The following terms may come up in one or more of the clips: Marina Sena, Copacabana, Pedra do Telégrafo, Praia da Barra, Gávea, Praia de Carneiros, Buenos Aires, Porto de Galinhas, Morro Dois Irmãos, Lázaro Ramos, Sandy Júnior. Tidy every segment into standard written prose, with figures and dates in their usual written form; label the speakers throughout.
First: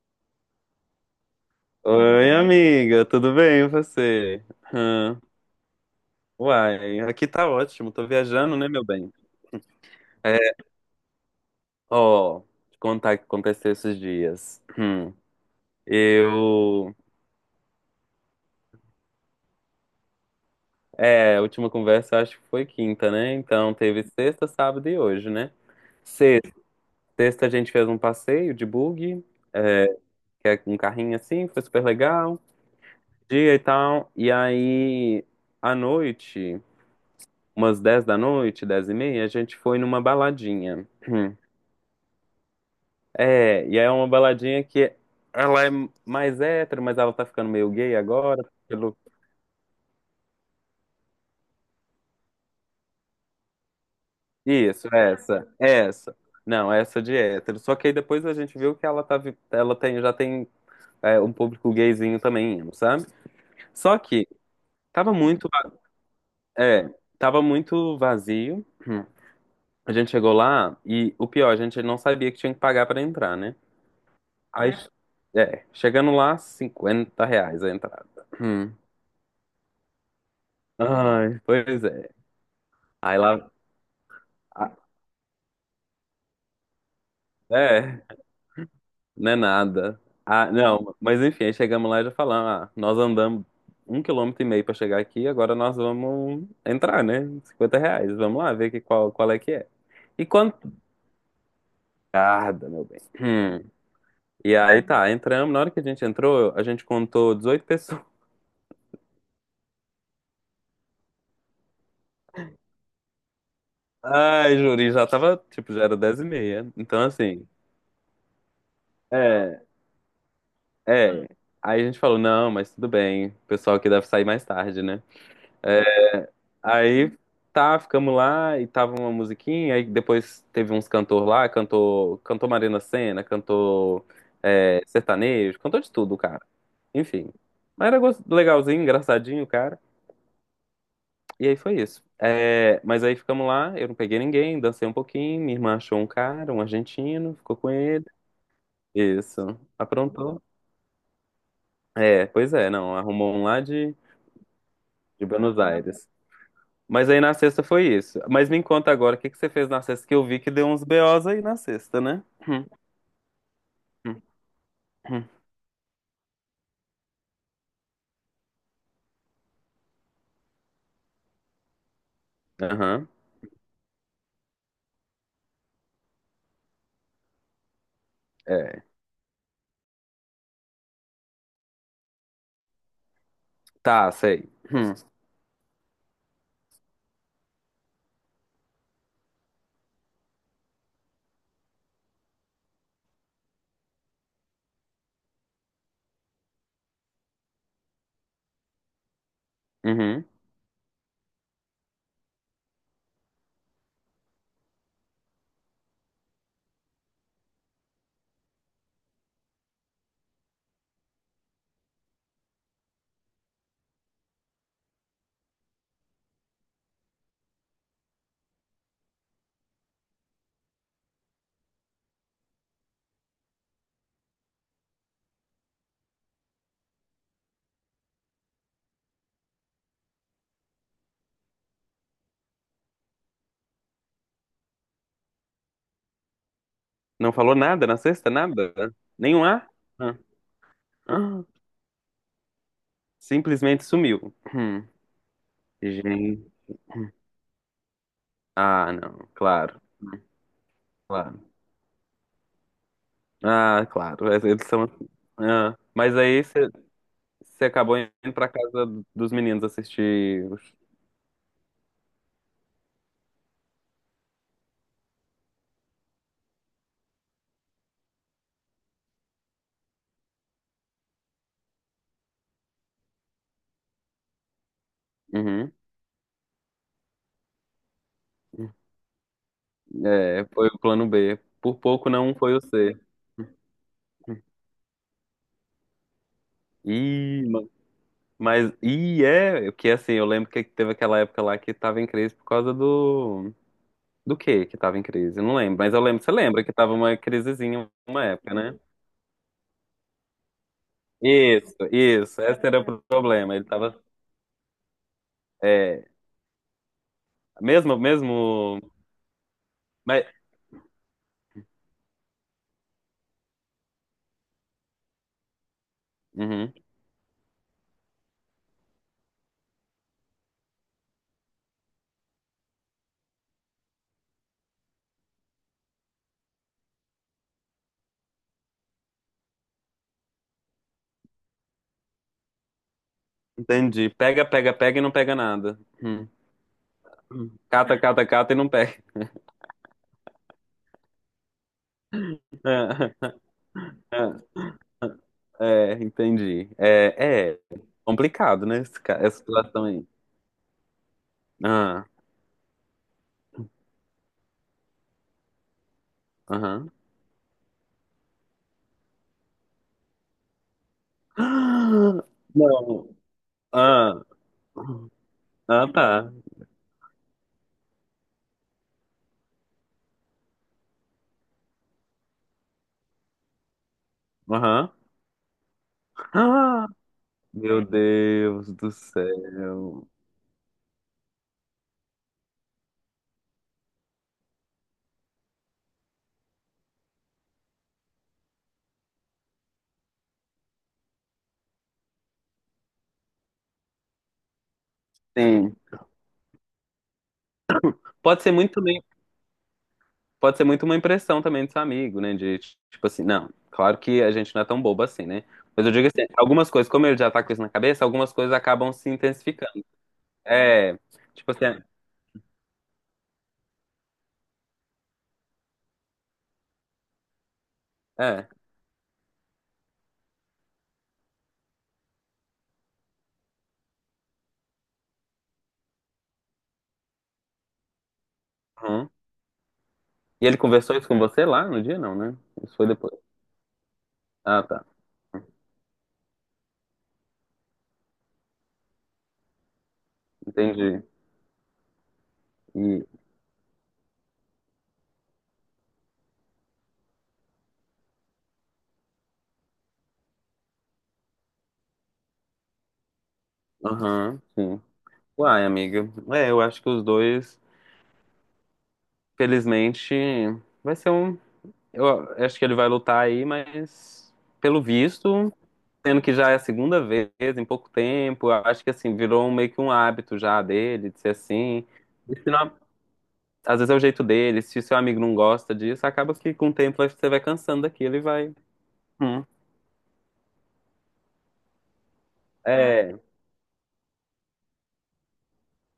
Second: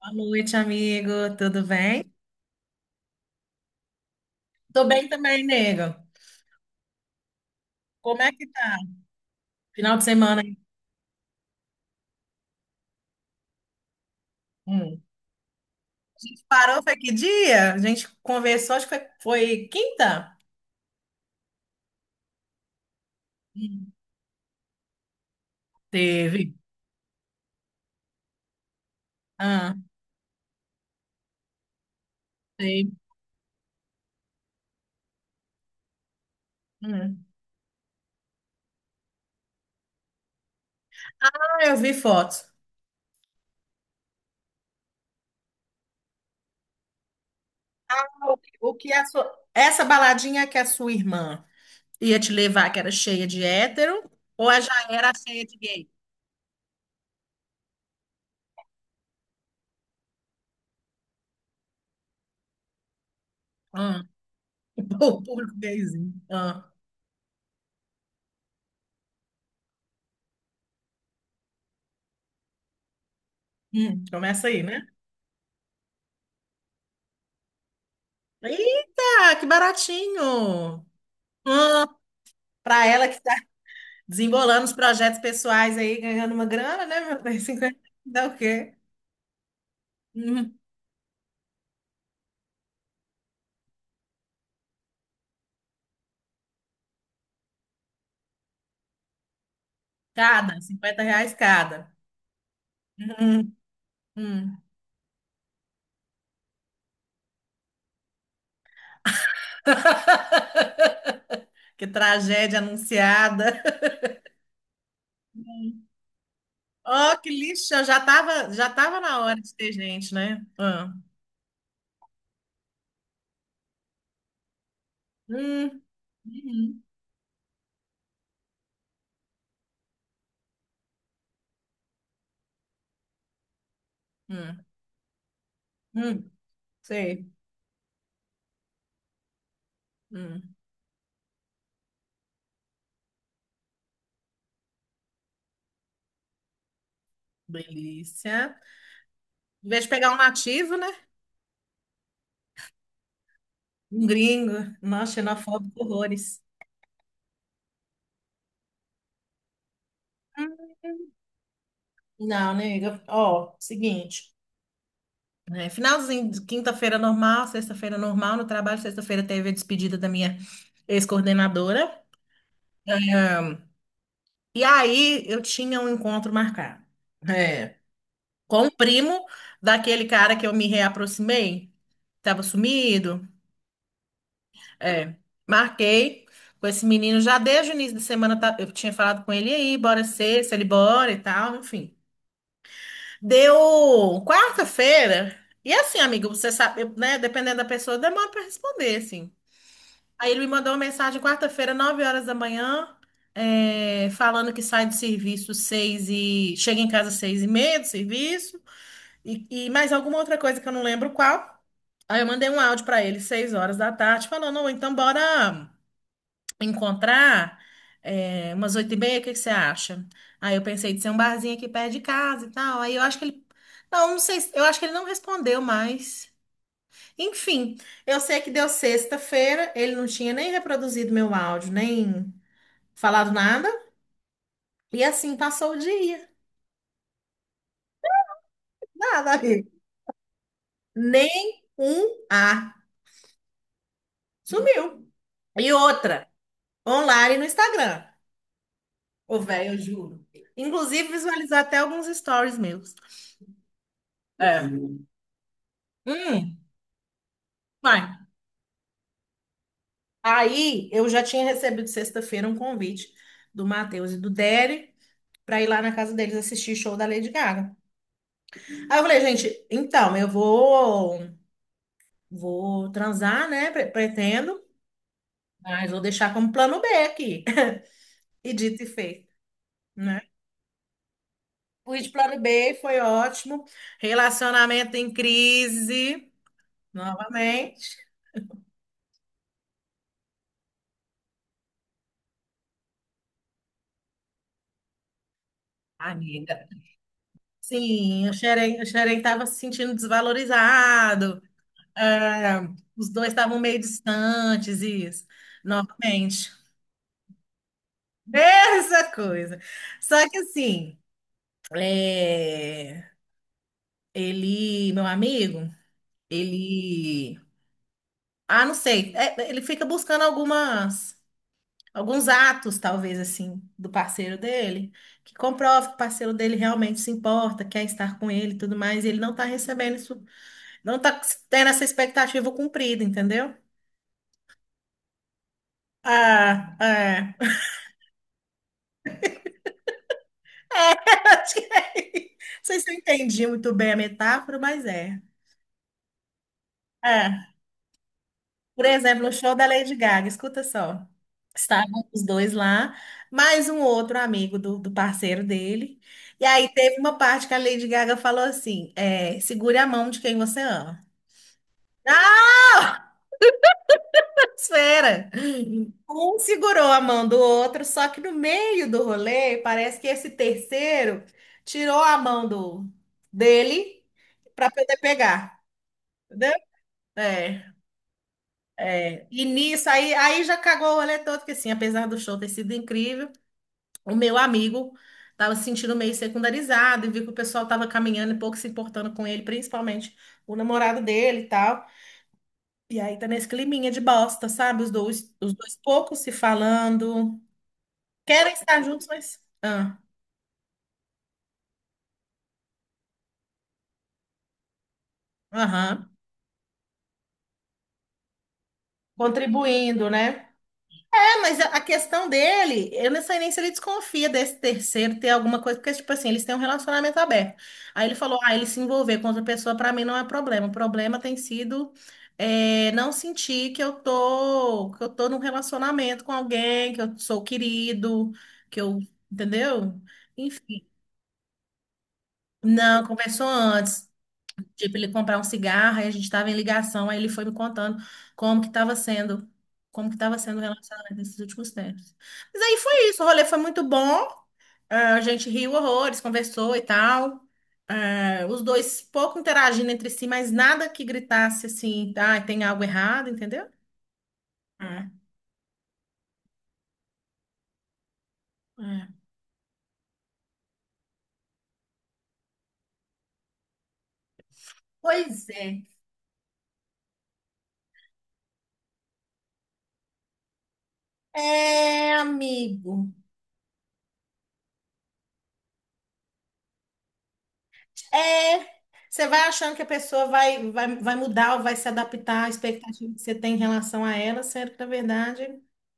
Speaker 1: Boa noite, amigo. Tudo bem?
Speaker 2: Oi, amiga, tudo bem e você?
Speaker 1: Tô bem
Speaker 2: Hã?
Speaker 1: também, nego.
Speaker 2: Uai, aqui tá ótimo, tô
Speaker 1: Como é que
Speaker 2: viajando, né,
Speaker 1: tá?
Speaker 2: meu bem?
Speaker 1: Final de semana,
Speaker 2: É,
Speaker 1: hein?
Speaker 2: ó, te contar o que aconteceu esses dias.
Speaker 1: Hum. A gente parou,
Speaker 2: Eu.
Speaker 1: foi que dia? A gente conversou, acho que foi quinta?
Speaker 2: É, a última conversa eu acho que foi quinta, né? Então
Speaker 1: Hum.
Speaker 2: teve sexta, sábado e hoje, né? Sexta,
Speaker 1: Teve.
Speaker 2: sexta a gente fez um passeio de buggy,
Speaker 1: Ah,
Speaker 2: que é um carrinho assim, foi super legal,
Speaker 1: teve.
Speaker 2: dia e tal. E aí, à noite,
Speaker 1: Hum.
Speaker 2: umas 10 da noite, 10h30, a gente foi numa baladinha.
Speaker 1: Ah, eu vi fotos.
Speaker 2: É, e aí é uma baladinha que ela é mais hétero, mas ela tá ficando meio gay
Speaker 1: O
Speaker 2: agora.
Speaker 1: que o que
Speaker 2: Pelo...
Speaker 1: a sua... Essa baladinha que a sua irmã ia te levar, que era cheia de hétero, ou ela já
Speaker 2: Isso,
Speaker 1: era cheia
Speaker 2: essa,
Speaker 1: de gay?
Speaker 2: essa. Não, essa de hétero. Só que aí depois a gente viu que ela, tá, ela tem, já tem um público gayzinho também, indo, sabe? Só
Speaker 1: Ah.
Speaker 2: que tava
Speaker 1: O
Speaker 2: muito,
Speaker 1: público
Speaker 2: va-
Speaker 1: gayzinho. Ah.
Speaker 2: é, tava muito vazio. Hum. A gente chegou lá e o pior, a gente não sabia que tinha que pagar pra entrar, né?
Speaker 1: Hum. Começa aí,
Speaker 2: Aí,
Speaker 1: né?
Speaker 2: chegando lá, R$ 50 a entrada. Hum.
Speaker 1: Eita, que baratinho!
Speaker 2: Ai, pois
Speaker 1: Ah,
Speaker 2: é.
Speaker 1: para ela que
Speaker 2: Aí
Speaker 1: está
Speaker 2: lá.
Speaker 1: desembolando os projetos pessoais aí, ganhando uma grana, né, meu bem? 50
Speaker 2: É,
Speaker 1: dá o quê?
Speaker 2: não é nada. Ah,
Speaker 1: Hum,
Speaker 2: não, mas enfim, aí chegamos lá e já falamos, ah, nós andamos 1,5 km pra chegar aqui, agora nós vamos entrar, né? R$ 50, vamos lá ver qual é que é. E quanto?
Speaker 1: cada, R$ 50 cada.
Speaker 2: Tarda, meu bem.
Speaker 1: Hum,
Speaker 2: Hum. E
Speaker 1: hum.
Speaker 2: aí tá, entramos, na hora que a gente entrou, a gente contou 18 pessoas.
Speaker 1: Que tragédia anunciada.
Speaker 2: Ai, juri, já tava, tipo, já era 10 e meia. Então,
Speaker 1: Oh, que
Speaker 2: assim,
Speaker 1: lixo, já tava na hora de
Speaker 2: é,
Speaker 1: ter gente, né? Ah.
Speaker 2: é. Aí a gente falou, não, mas tudo bem, o pessoal aqui deve sair mais tarde, né?
Speaker 1: Hum,
Speaker 2: É.
Speaker 1: uhum,
Speaker 2: Aí tá, ficamos lá e tava uma musiquinha, aí depois teve uns cantor lá, cantou Marina Sena, cantou
Speaker 1: hum,
Speaker 2: sertanejo, cantou de tudo,
Speaker 1: hum,
Speaker 2: cara. Enfim.
Speaker 1: sei.
Speaker 2: Mas era legalzinho, engraçadinho, cara.
Speaker 1: Hum,
Speaker 2: E aí foi isso. É, mas aí ficamos lá, eu não peguei ninguém, dancei um pouquinho, minha irmã achou um cara, um argentino, ficou com ele.
Speaker 1: delícia.
Speaker 2: Isso.
Speaker 1: Em vez de pegar um
Speaker 2: Aprontou.
Speaker 1: nativo, né?
Speaker 2: É, pois é, não, arrumou um lá de,
Speaker 1: Um gringo. Nossa,
Speaker 2: de Buenos
Speaker 1: xenofóbico,
Speaker 2: Aires.
Speaker 1: horrores.
Speaker 2: Mas aí na sexta foi isso. Mas me conta agora, o que que você fez na sexta? Que eu vi que deu
Speaker 1: Hum.
Speaker 2: uns BOs aí na sexta, né?
Speaker 1: Não, nega. Ó,
Speaker 2: Hum,
Speaker 1: seguinte.
Speaker 2: hum.
Speaker 1: É, finalzinho de quinta-feira normal, sexta-feira normal no trabalho, sexta-feira teve a despedida da minha ex-coordenadora.
Speaker 2: Aham.
Speaker 1: Ahn, E aí eu tinha um encontro marcado, é, com o
Speaker 2: É.
Speaker 1: primo daquele cara que eu me reaproximei, estava sumido.
Speaker 2: Tá, sei.
Speaker 1: É, marquei com esse menino já desde o início da semana, eu tinha falado com ele e aí, bora ser se ele bora e tal, enfim. Deu quarta-feira. E assim, amigo, você sabe, eu, né, dependendo da pessoa, demora para responder, assim.
Speaker 2: Uhum.
Speaker 1: Aí ele me mandou uma mensagem quarta-feira, 9h da manhã, falando que sai do serviço seis e chega em casa seis e meia do serviço e mais alguma outra coisa que eu não lembro qual. Aí eu mandei um áudio para ele 6h da tarde, falando: "Ô, então bora encontrar umas oito e meia, o que que você acha?" Aí eu pensei de ser um barzinho aqui perto de casa e tal. Aí eu acho que ele, não, não sei, eu acho que ele não respondeu mais. Enfim, eu sei que deu sexta-feira, ele não tinha nem reproduzido meu áudio, nem falado nada. E assim passou o dia.
Speaker 2: Não falou nada na sexta? Nada?
Speaker 1: Nada,
Speaker 2: Nenhum A?
Speaker 1: amigo.
Speaker 2: Ah. Ah.
Speaker 1: Nem um A.
Speaker 2: Simplesmente sumiu.
Speaker 1: Sumiu.
Speaker 2: Hum.
Speaker 1: E outra,
Speaker 2: Gente.
Speaker 1: online no Instagram.
Speaker 2: Ah, não.
Speaker 1: Ô, velho, eu
Speaker 2: Claro,
Speaker 1: juro. Inclusive,
Speaker 2: claro.
Speaker 1: visualizar até alguns stories meus.
Speaker 2: Ah, claro. Eles são
Speaker 1: É.
Speaker 2: assim. Ah. Mas aí
Speaker 1: Hum,
Speaker 2: você acabou
Speaker 1: vai.
Speaker 2: indo pra casa dos meninos assistir.
Speaker 1: Aí eu já tinha recebido sexta-feira um convite do Matheus e do Dery para ir lá na casa deles assistir show da Lady Gaga. Aí eu falei, gente, então, eu vou. Vou transar, né? Pretendo,
Speaker 2: Uhum.
Speaker 1: mas vou deixar como plano B aqui. E dito e feito, né?
Speaker 2: É, foi o plano B. Por
Speaker 1: Fui
Speaker 2: pouco
Speaker 1: de
Speaker 2: não
Speaker 1: plano
Speaker 2: foi o
Speaker 1: B, foi
Speaker 2: C.
Speaker 1: ótimo. Relacionamento em crise,
Speaker 2: Ih, ma-
Speaker 1: novamente.
Speaker 2: mas. Ih, é. Porque assim, eu lembro que teve aquela época lá que tava em crise por causa do. Do quê que tava em crise? Eu não lembro. Mas eu lembro, você lembra
Speaker 1: Amiga.
Speaker 2: que tava uma crisezinha uma
Speaker 1: Sim,
Speaker 2: época, né?
Speaker 1: O Xerém estava se sentindo desvalorizado.
Speaker 2: Isso, isso.
Speaker 1: É,
Speaker 2: Esse era o
Speaker 1: os dois
Speaker 2: problema.
Speaker 1: estavam
Speaker 2: Ele
Speaker 1: meio
Speaker 2: tava.
Speaker 1: distantes, isso.
Speaker 2: É.
Speaker 1: Novamente.
Speaker 2: Mesmo, mesmo.
Speaker 1: Mesma coisa.
Speaker 2: Mas.
Speaker 1: Só que assim, é, ele, meu amigo,
Speaker 2: Uhum,
Speaker 1: ele. Ah, não sei. É, ele fica buscando alguns atos, talvez, assim, do parceiro dele, que comprova que o parceiro dele realmente se importa, quer estar com ele e tudo mais, e ele não está recebendo isso, não está tendo essa expectativa cumprida, entendeu?
Speaker 2: entendi. Pega, pega, pega e não pega nada. Hum.
Speaker 1: Ah, é.
Speaker 2: Cata, cata, cata e não pega.
Speaker 1: Acho que é isso. Não sei se eu entendi muito bem a metáfora, mas é.
Speaker 2: É, entendi.
Speaker 1: É.
Speaker 2: É complicado, né?
Speaker 1: Por
Speaker 2: esse ca-
Speaker 1: exemplo, o
Speaker 2: Essa
Speaker 1: show da
Speaker 2: situação
Speaker 1: Lady
Speaker 2: aí.
Speaker 1: Gaga, escuta só.
Speaker 2: Ah,
Speaker 1: Estavam os dois lá, mais um outro amigo do parceiro dele. E aí
Speaker 2: aham.
Speaker 1: teve uma parte que a Lady Gaga falou assim: segure a mão de quem você ama.
Speaker 2: Ah,
Speaker 1: Ah,
Speaker 2: não. Ah,
Speaker 1: espera!
Speaker 2: ah, tá.
Speaker 1: Um segurou a mão do outro, só que no meio do rolê, parece que esse terceiro tirou a mão do dele para
Speaker 2: Aham.
Speaker 1: poder pegar. Entendeu?
Speaker 2: Ah,
Speaker 1: É.
Speaker 2: meu Deus do
Speaker 1: É, e nisso,
Speaker 2: céu.
Speaker 1: aí já cagou o rolê todo, porque assim, apesar do show ter sido incrível, o meu amigo tava se sentindo meio secundarizado e viu que o pessoal tava caminhando e pouco se importando com ele, principalmente o namorado dele e tal. E aí tá nesse climinha de bosta, sabe? Os dois
Speaker 2: Sim.
Speaker 1: pouco se falando,
Speaker 2: Pode
Speaker 1: querem
Speaker 2: ser muito
Speaker 1: estar
Speaker 2: também,
Speaker 1: juntos, mas. Ah,
Speaker 2: pode ser muito uma impressão também do seu amigo, né? De tipo assim, não, claro que a gente não é tão bobo assim, né? Mas eu digo
Speaker 1: aham,
Speaker 2: assim, algumas coisas, como ele já tá com isso na cabeça, algumas coisas acabam se intensificando.
Speaker 1: contribuindo, né?
Speaker 2: É, tipo
Speaker 1: Mas
Speaker 2: assim,
Speaker 1: a
Speaker 2: é.
Speaker 1: questão dele, eu não sei nem se ele desconfia desse terceiro ter alguma coisa, porque, tipo assim, eles têm um relacionamento aberto. Aí ele falou,
Speaker 2: é.
Speaker 1: ah, ele se envolver com outra pessoa, pra mim não é problema. O problema tem sido não sentir que eu tô num relacionamento com alguém, que eu sou querido, que eu,
Speaker 2: Uhum.
Speaker 1: entendeu?
Speaker 2: E ele
Speaker 1: Enfim,
Speaker 2: conversou isso com você lá no dia? Não, né? Isso foi
Speaker 1: não,
Speaker 2: depois.
Speaker 1: conversou antes.
Speaker 2: Ah, tá.
Speaker 1: Tipo, ele comprar um cigarro, aí a gente estava em ligação, aí ele foi me contando como que estava sendo, como que estava sendo o
Speaker 2: Entendi.
Speaker 1: relacionamento nesses últimos tempos. Mas aí
Speaker 2: E.
Speaker 1: foi isso, o rolê foi muito bom, ah, a gente riu horrores, conversou e tal. Ah, os dois pouco interagindo entre si, mas nada que gritasse assim, ah, tem algo errado, entendeu?
Speaker 2: Aham, sim.
Speaker 1: É,
Speaker 2: Uai, amiga. É, eu acho que os dois,
Speaker 1: é.
Speaker 2: felizmente, vai ser um. Eu acho que ele vai lutar aí, mas pelo
Speaker 1: Pois
Speaker 2: visto,
Speaker 1: é.
Speaker 2: sendo que já é a segunda vez em pouco tempo, eu acho que assim, virou meio que um hábito já dele, de ser assim.
Speaker 1: É,
Speaker 2: E se não-
Speaker 1: amigo.
Speaker 2: às vezes é o jeito dele, se o seu amigo não gosta disso, acaba que com o tempo você vai cansando daquilo e vai.
Speaker 1: É, você vai
Speaker 2: Hum.
Speaker 1: achando que a pessoa vai mudar ou vai se adaptar à expectativa
Speaker 2: É,
Speaker 1: que você tem em relação a ela, sendo que, na verdade,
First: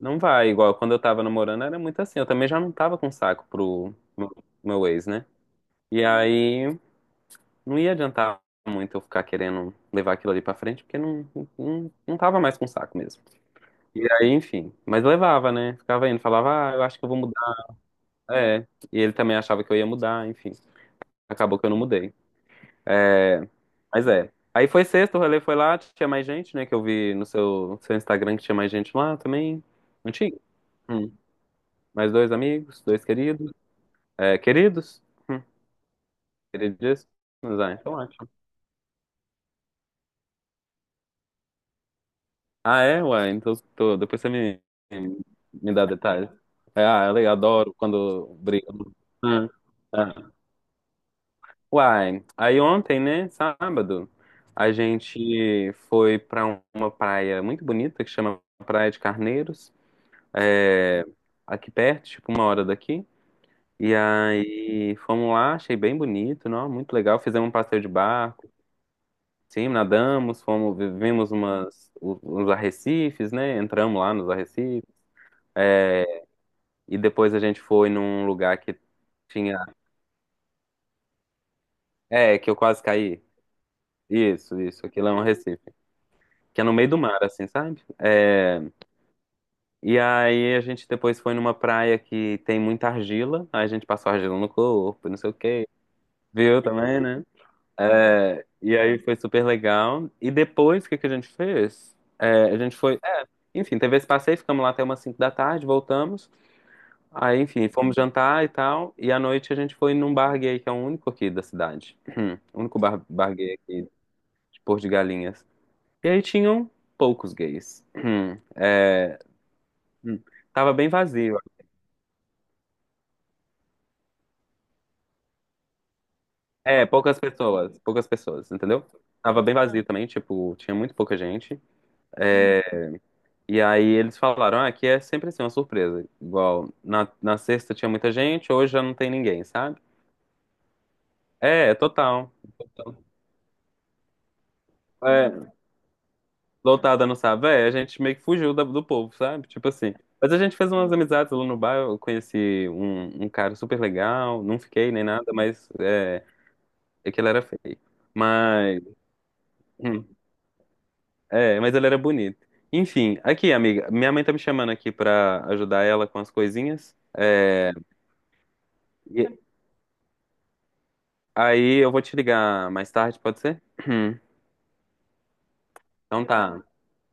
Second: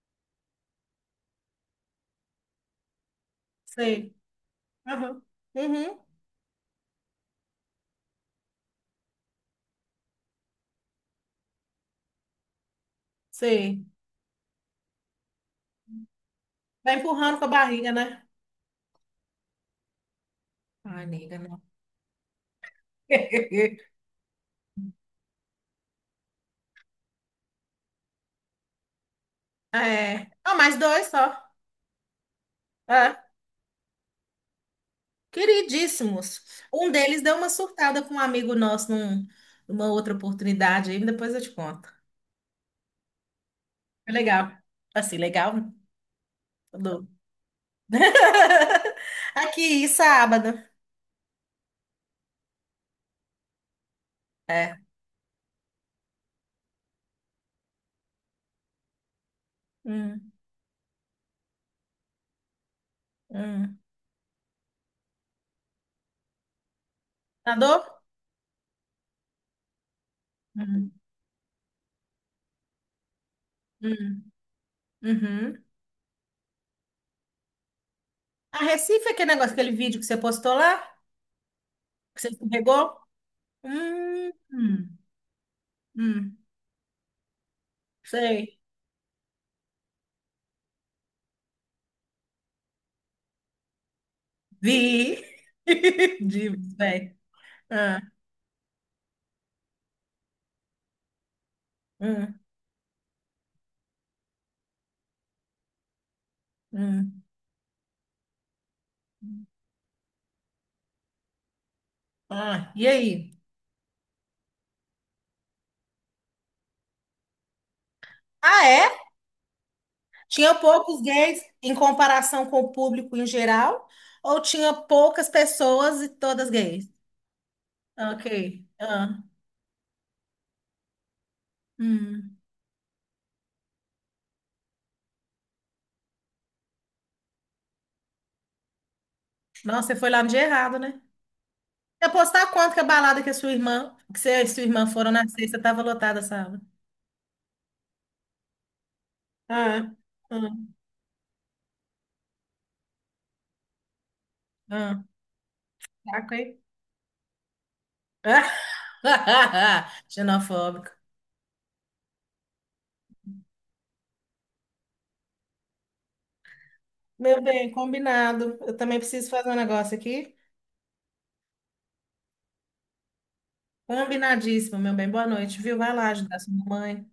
Speaker 2: não vai, igual quando eu tava namorando era muito assim. Eu também já não tava com saco pro
Speaker 1: sei.
Speaker 2: meu ex,
Speaker 1: Aham.
Speaker 2: né? E
Speaker 1: Uhum.
Speaker 2: aí não ia adiantar muito eu ficar querendo levar aquilo ali pra frente, porque não, não, não tava mais com saco mesmo.
Speaker 1: Sei.
Speaker 2: E aí, enfim. Mas levava, né? Ficava indo, falava, ah, eu
Speaker 1: Vai
Speaker 2: acho que eu vou
Speaker 1: empurrando com a
Speaker 2: mudar.
Speaker 1: barriga, né?
Speaker 2: É. E ele também achava que eu ia mudar, enfim.
Speaker 1: Ai, nega,
Speaker 2: Acabou
Speaker 1: não.
Speaker 2: que eu não mudei. É, mas é. Aí foi sexta, o rolê foi lá, tinha mais gente, né? Que eu vi no seu Instagram que tinha mais gente lá também. Não
Speaker 1: É.
Speaker 2: tinha?
Speaker 1: Ah, mais dois
Speaker 2: Hum.
Speaker 1: só.
Speaker 2: Mais dois amigos, dois
Speaker 1: É.
Speaker 2: queridos. É, queridos? Hum,
Speaker 1: Queridíssimos. Um
Speaker 2: Queridíssimos?
Speaker 1: deles deu uma
Speaker 2: Ah, então
Speaker 1: surtada com um
Speaker 2: ótimo.
Speaker 1: amigo nosso numa outra oportunidade aí, depois eu te conto.
Speaker 2: Ah, é? Ué, então
Speaker 1: Foi
Speaker 2: depois você
Speaker 1: legal.
Speaker 2: me,
Speaker 1: Assim, legal, né?
Speaker 2: me dá detalhes. É, ah, eu adoro quando brigam. Ah,
Speaker 1: Aqui,
Speaker 2: ah.
Speaker 1: sábado.
Speaker 2: Uai, aí ontem, né, sábado, a
Speaker 1: É.
Speaker 2: gente foi pra uma praia muito bonita que chama Praia de Carneiros,
Speaker 1: Hum,
Speaker 2: é, aqui perto, tipo uma hora daqui.
Speaker 1: hum.
Speaker 2: E aí fomos lá, achei bem bonito, não? Muito legal. Fizemos um passeio
Speaker 1: Nadou?
Speaker 2: de barco. Sim, nadamos, fomos,
Speaker 1: Hum,
Speaker 2: vivemos uns arrecifes, né? Entramos lá nos
Speaker 1: hum,
Speaker 2: arrecifes.
Speaker 1: uhum.
Speaker 2: E depois a gente foi num
Speaker 1: A
Speaker 2: lugar que
Speaker 1: Recife é aquele negócio, aquele
Speaker 2: tinha.
Speaker 1: vídeo que você postou lá, que você
Speaker 2: É, que eu quase
Speaker 1: escorregou?
Speaker 2: caí.
Speaker 1: Hum,
Speaker 2: Isso, isso.
Speaker 1: hum,
Speaker 2: Aquilo é um arrecife.
Speaker 1: hum,
Speaker 2: Que é no meio do mar, assim, sabe?
Speaker 1: sei.
Speaker 2: E aí a gente depois foi numa praia que tem muita argila. Aí a gente passou argila no corpo,
Speaker 1: Vi.
Speaker 2: não sei o quê. Viu
Speaker 1: Divos,
Speaker 2: também,
Speaker 1: velho.
Speaker 2: né?
Speaker 1: Ah,
Speaker 2: É, e aí foi super legal. E depois, o que que a gente fez?
Speaker 1: hum,
Speaker 2: É, a gente foi. Enfim, teve esse passeio, ficamos lá até umas 5 da tarde, voltamos.
Speaker 1: hum.
Speaker 2: Aí, enfim, fomos jantar e tal. E à noite a gente foi num bar gay, que é o único aqui da cidade. O
Speaker 1: Ah,
Speaker 2: único
Speaker 1: e
Speaker 2: bar
Speaker 1: aí?
Speaker 2: gay aqui de Porto de Galinhas. E aí tinham poucos gays.
Speaker 1: Ah, é?
Speaker 2: É,
Speaker 1: Tinha
Speaker 2: tava bem
Speaker 1: poucos
Speaker 2: vazio.
Speaker 1: gays em comparação com o público em geral? Ou tinha poucas pessoas e todas
Speaker 2: É,
Speaker 1: gays?
Speaker 2: poucas pessoas. Poucas
Speaker 1: Ok.
Speaker 2: pessoas, entendeu?
Speaker 1: Ah,
Speaker 2: Tava bem vazio também, tipo, tinha muito pouca gente.
Speaker 1: hum.
Speaker 2: É, e aí eles falaram, ah, aqui é sempre assim, uma surpresa. Igual, na sexta tinha muita gente, hoje já não tem ninguém, sabe?
Speaker 1: Nossa, você foi lá no dia errado, né?
Speaker 2: É, total.
Speaker 1: Apostar quanto que a
Speaker 2: Então,
Speaker 1: balada que a sua irmã, que você e sua irmã foram na
Speaker 2: É,
Speaker 1: sexta, tava lotada a sala.
Speaker 2: Lotada não sabe, a gente meio que fugiu do povo, sabe? Tipo
Speaker 1: Ah,
Speaker 2: assim. Mas a gente
Speaker 1: ah,
Speaker 2: fez umas amizades lá no bar, eu conheci um cara super legal, não fiquei
Speaker 1: ah,
Speaker 2: nem nada, mas é,
Speaker 1: saco, hein?
Speaker 2: é que ele era feio. Mas, hum,
Speaker 1: Xenofóbico.
Speaker 2: mas ele era bonito. Enfim, aqui, amiga, minha mãe tá me chamando aqui pra ajudar ela com as coisinhas.
Speaker 1: Meu bem,
Speaker 2: É,
Speaker 1: combinado. Eu também preciso
Speaker 2: e
Speaker 1: fazer um negócio aqui.
Speaker 2: aí eu vou te ligar mais tarde, pode ser?
Speaker 1: Combinadíssimo, meu bem. Boa noite, viu? Vai lá
Speaker 2: Então
Speaker 1: ajudar sua
Speaker 2: tá.
Speaker 1: mamãe.